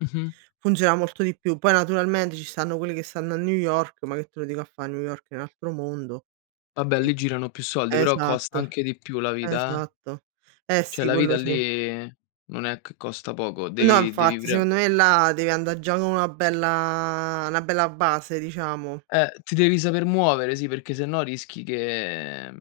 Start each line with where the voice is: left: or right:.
left: Mh-mh.
right: Funziona molto di più. Poi naturalmente ci stanno quelli che stanno a New York, ma che te lo dico a fare, New York è un altro mondo.
left: Vabbè lì
right: E
left: girano più soldi, però costa
right: esatto,
left: anche di più la vita, eh.
right: esatto. Eh
left: Cioè
right: sì,
left: la
right: quello
left: vita
right: sì.
left: lì non è che costa poco,
right: No,
left: devi devi
right: infatti
left: pre
right: secondo me là devi andà già con una bella una bella base, diciamo.
left: Eh, ti devi saper muovere, sì, perché sennò rischi che, mhmm,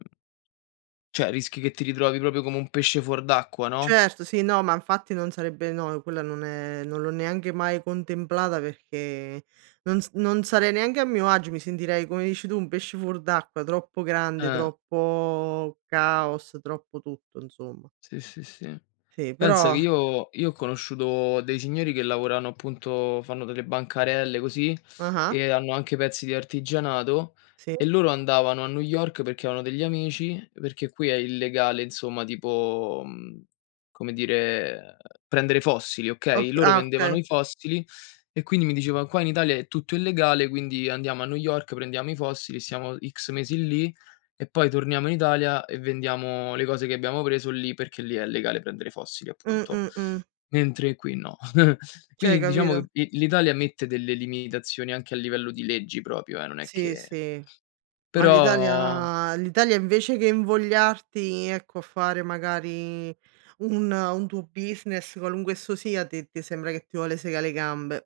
left: cioè rischi che ti ritrovi proprio come un pesce fuor d'acqua, no?
right: Certo, sì, no, ma infatti non sarebbe no, quella non è non l'ho neanche mai contemplata, perché non s non sarei neanche a mio agio, mi sentirei, come dici tu, un pesce fuor d'acqua. Troppo grande,
left: Eh.
right: troppo caos, troppo tutto, insomma.
left: Sì, sì, sì.
right: Sì,
left: Pensa
right: però
left: che io io ho conosciuto dei signori che lavorano appunto fanno delle bancarelle così
right: Ah-ah.
left: e hanno anche pezzi di artigianato,
right: Sì.
left: e loro andavano a New York perché avevano degli amici, perché qui è illegale, insomma, tipo, mhmm, come dire, prendere fossili,
right: Ok
left: okay? Loro
right: ah,
left: vendevano
right: okay.
left: i fossili e quindi mi dicevano: “Qua in Italia è tutto illegale, quindi andiamo a New York, prendiamo i fossili, siamo X mesi lì e poi torniamo in Italia e vendiamo le cose che abbiamo preso lì, perché lì è legale prendere i fossili,
right: Mh,
left: appunto.
right: mh, mh.
left: Mentre qui no.”
right: Cioè,
left: Quindi diciamo che
right: capito?
left: l l'Italia mette delle limitazioni anche a livello di leggi proprio, e non è
right: Sì,
left: che
right: sì, ma
left: però
right: l'Italia l'Italia invece che invogliarti, ecco, a fare magari un un tuo business, qualunque esso sia, ti ti sembra che ti vuole segà le gambe.